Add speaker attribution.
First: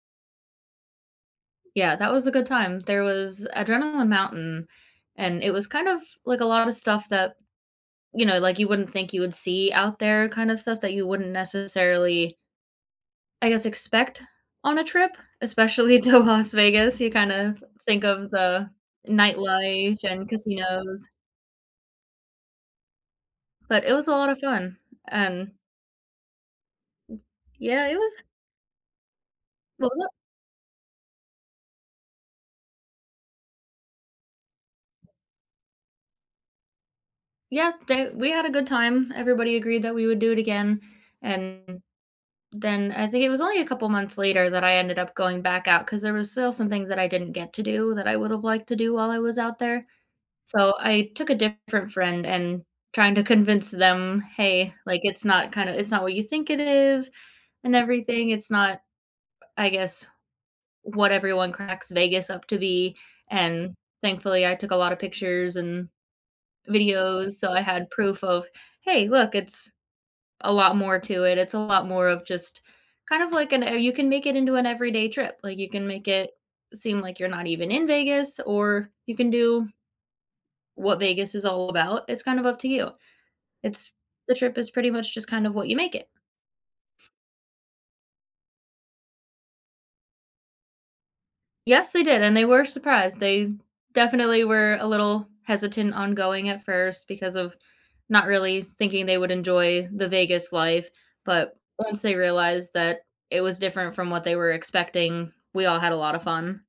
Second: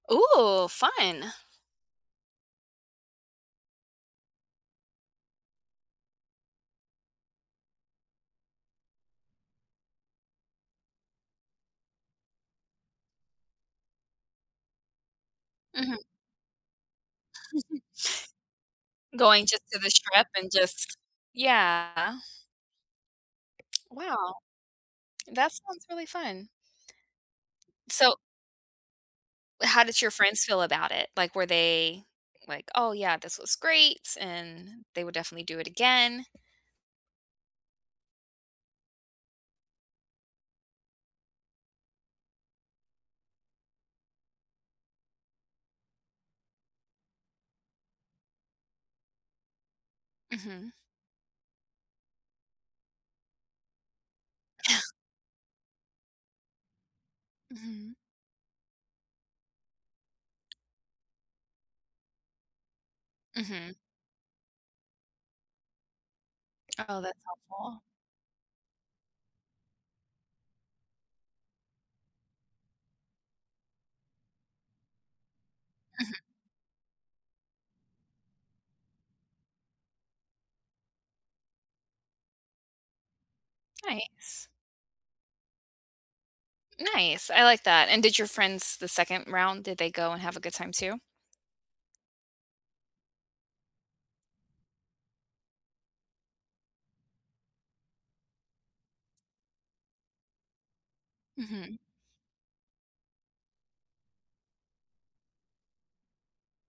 Speaker 1: Ooh, fun.
Speaker 2: Yeah, that was a good time. There was Adrenaline Mountain, and it was kind of, like a lot of stuff that, you know, like, you wouldn't think you would see out there kind of stuff that you wouldn't necessarily I guess, expect on a trip, especially
Speaker 1: Mhm.
Speaker 2: to Las Vegas. You, kind of, think of the
Speaker 1: Going to to the
Speaker 2: nightlife
Speaker 1: strip
Speaker 2: and
Speaker 1: and just
Speaker 2: casinos.
Speaker 1: yeah.
Speaker 2: But it was a lot
Speaker 1: Wow.
Speaker 2: of fun. And
Speaker 1: That sounds really fun.
Speaker 2: Yeah, it
Speaker 1: So
Speaker 2: was
Speaker 1: How
Speaker 2: What was
Speaker 1: did your
Speaker 2: that?
Speaker 1: friends feel about it? Like, were they, like, "Oh, yeah, this was greats," and, they would definitely do it again?
Speaker 2: Yet they we had a good time. Everybody agreed that we would do it again. And, then I think it was only a couple months later that I ended up going back out 'cause there was still some things that I didn't get to do that I would have liked to do while I was out there.
Speaker 1: Mhm.
Speaker 2: So, I took a different friend, and trying to convince them, "Hey,"
Speaker 1: Yeah.
Speaker 2: like, "it's not kinda it's not what you think it is, and
Speaker 1: Mhm.
Speaker 2: everything, it's not, I guess, what everyone cracks Vegas up to be."
Speaker 1: Mhm.
Speaker 2: And, thankfully I took a lot of pictures and,
Speaker 1: Oh, that's
Speaker 2: videos. So, I
Speaker 1: helpful.
Speaker 2: had proof of, "Hey, look, it's a lot more to it. It's a lot more of just" kind of like an, "Oh, you can make it into an everyday trip." Like, you can make
Speaker 1: Mhm.
Speaker 2: it seem like you're not even in Vegas, or you can do what Vegas is all about, it's kind of up to you. It's the
Speaker 1: Nice.
Speaker 2: trip is pretty much just kind of what you make it.
Speaker 1: Nice, I like that. And did your friends, the 2nd round, did they go and have a good time too?
Speaker 2: Yes, they did and they were surprised. They definitely were a little hesitant ongoing at first because of not really thinking they would enjoy the Vegas life. But,
Speaker 1: Mhm.
Speaker 2: once they realized that it was different from what they were expecting, we all had a lot of fun.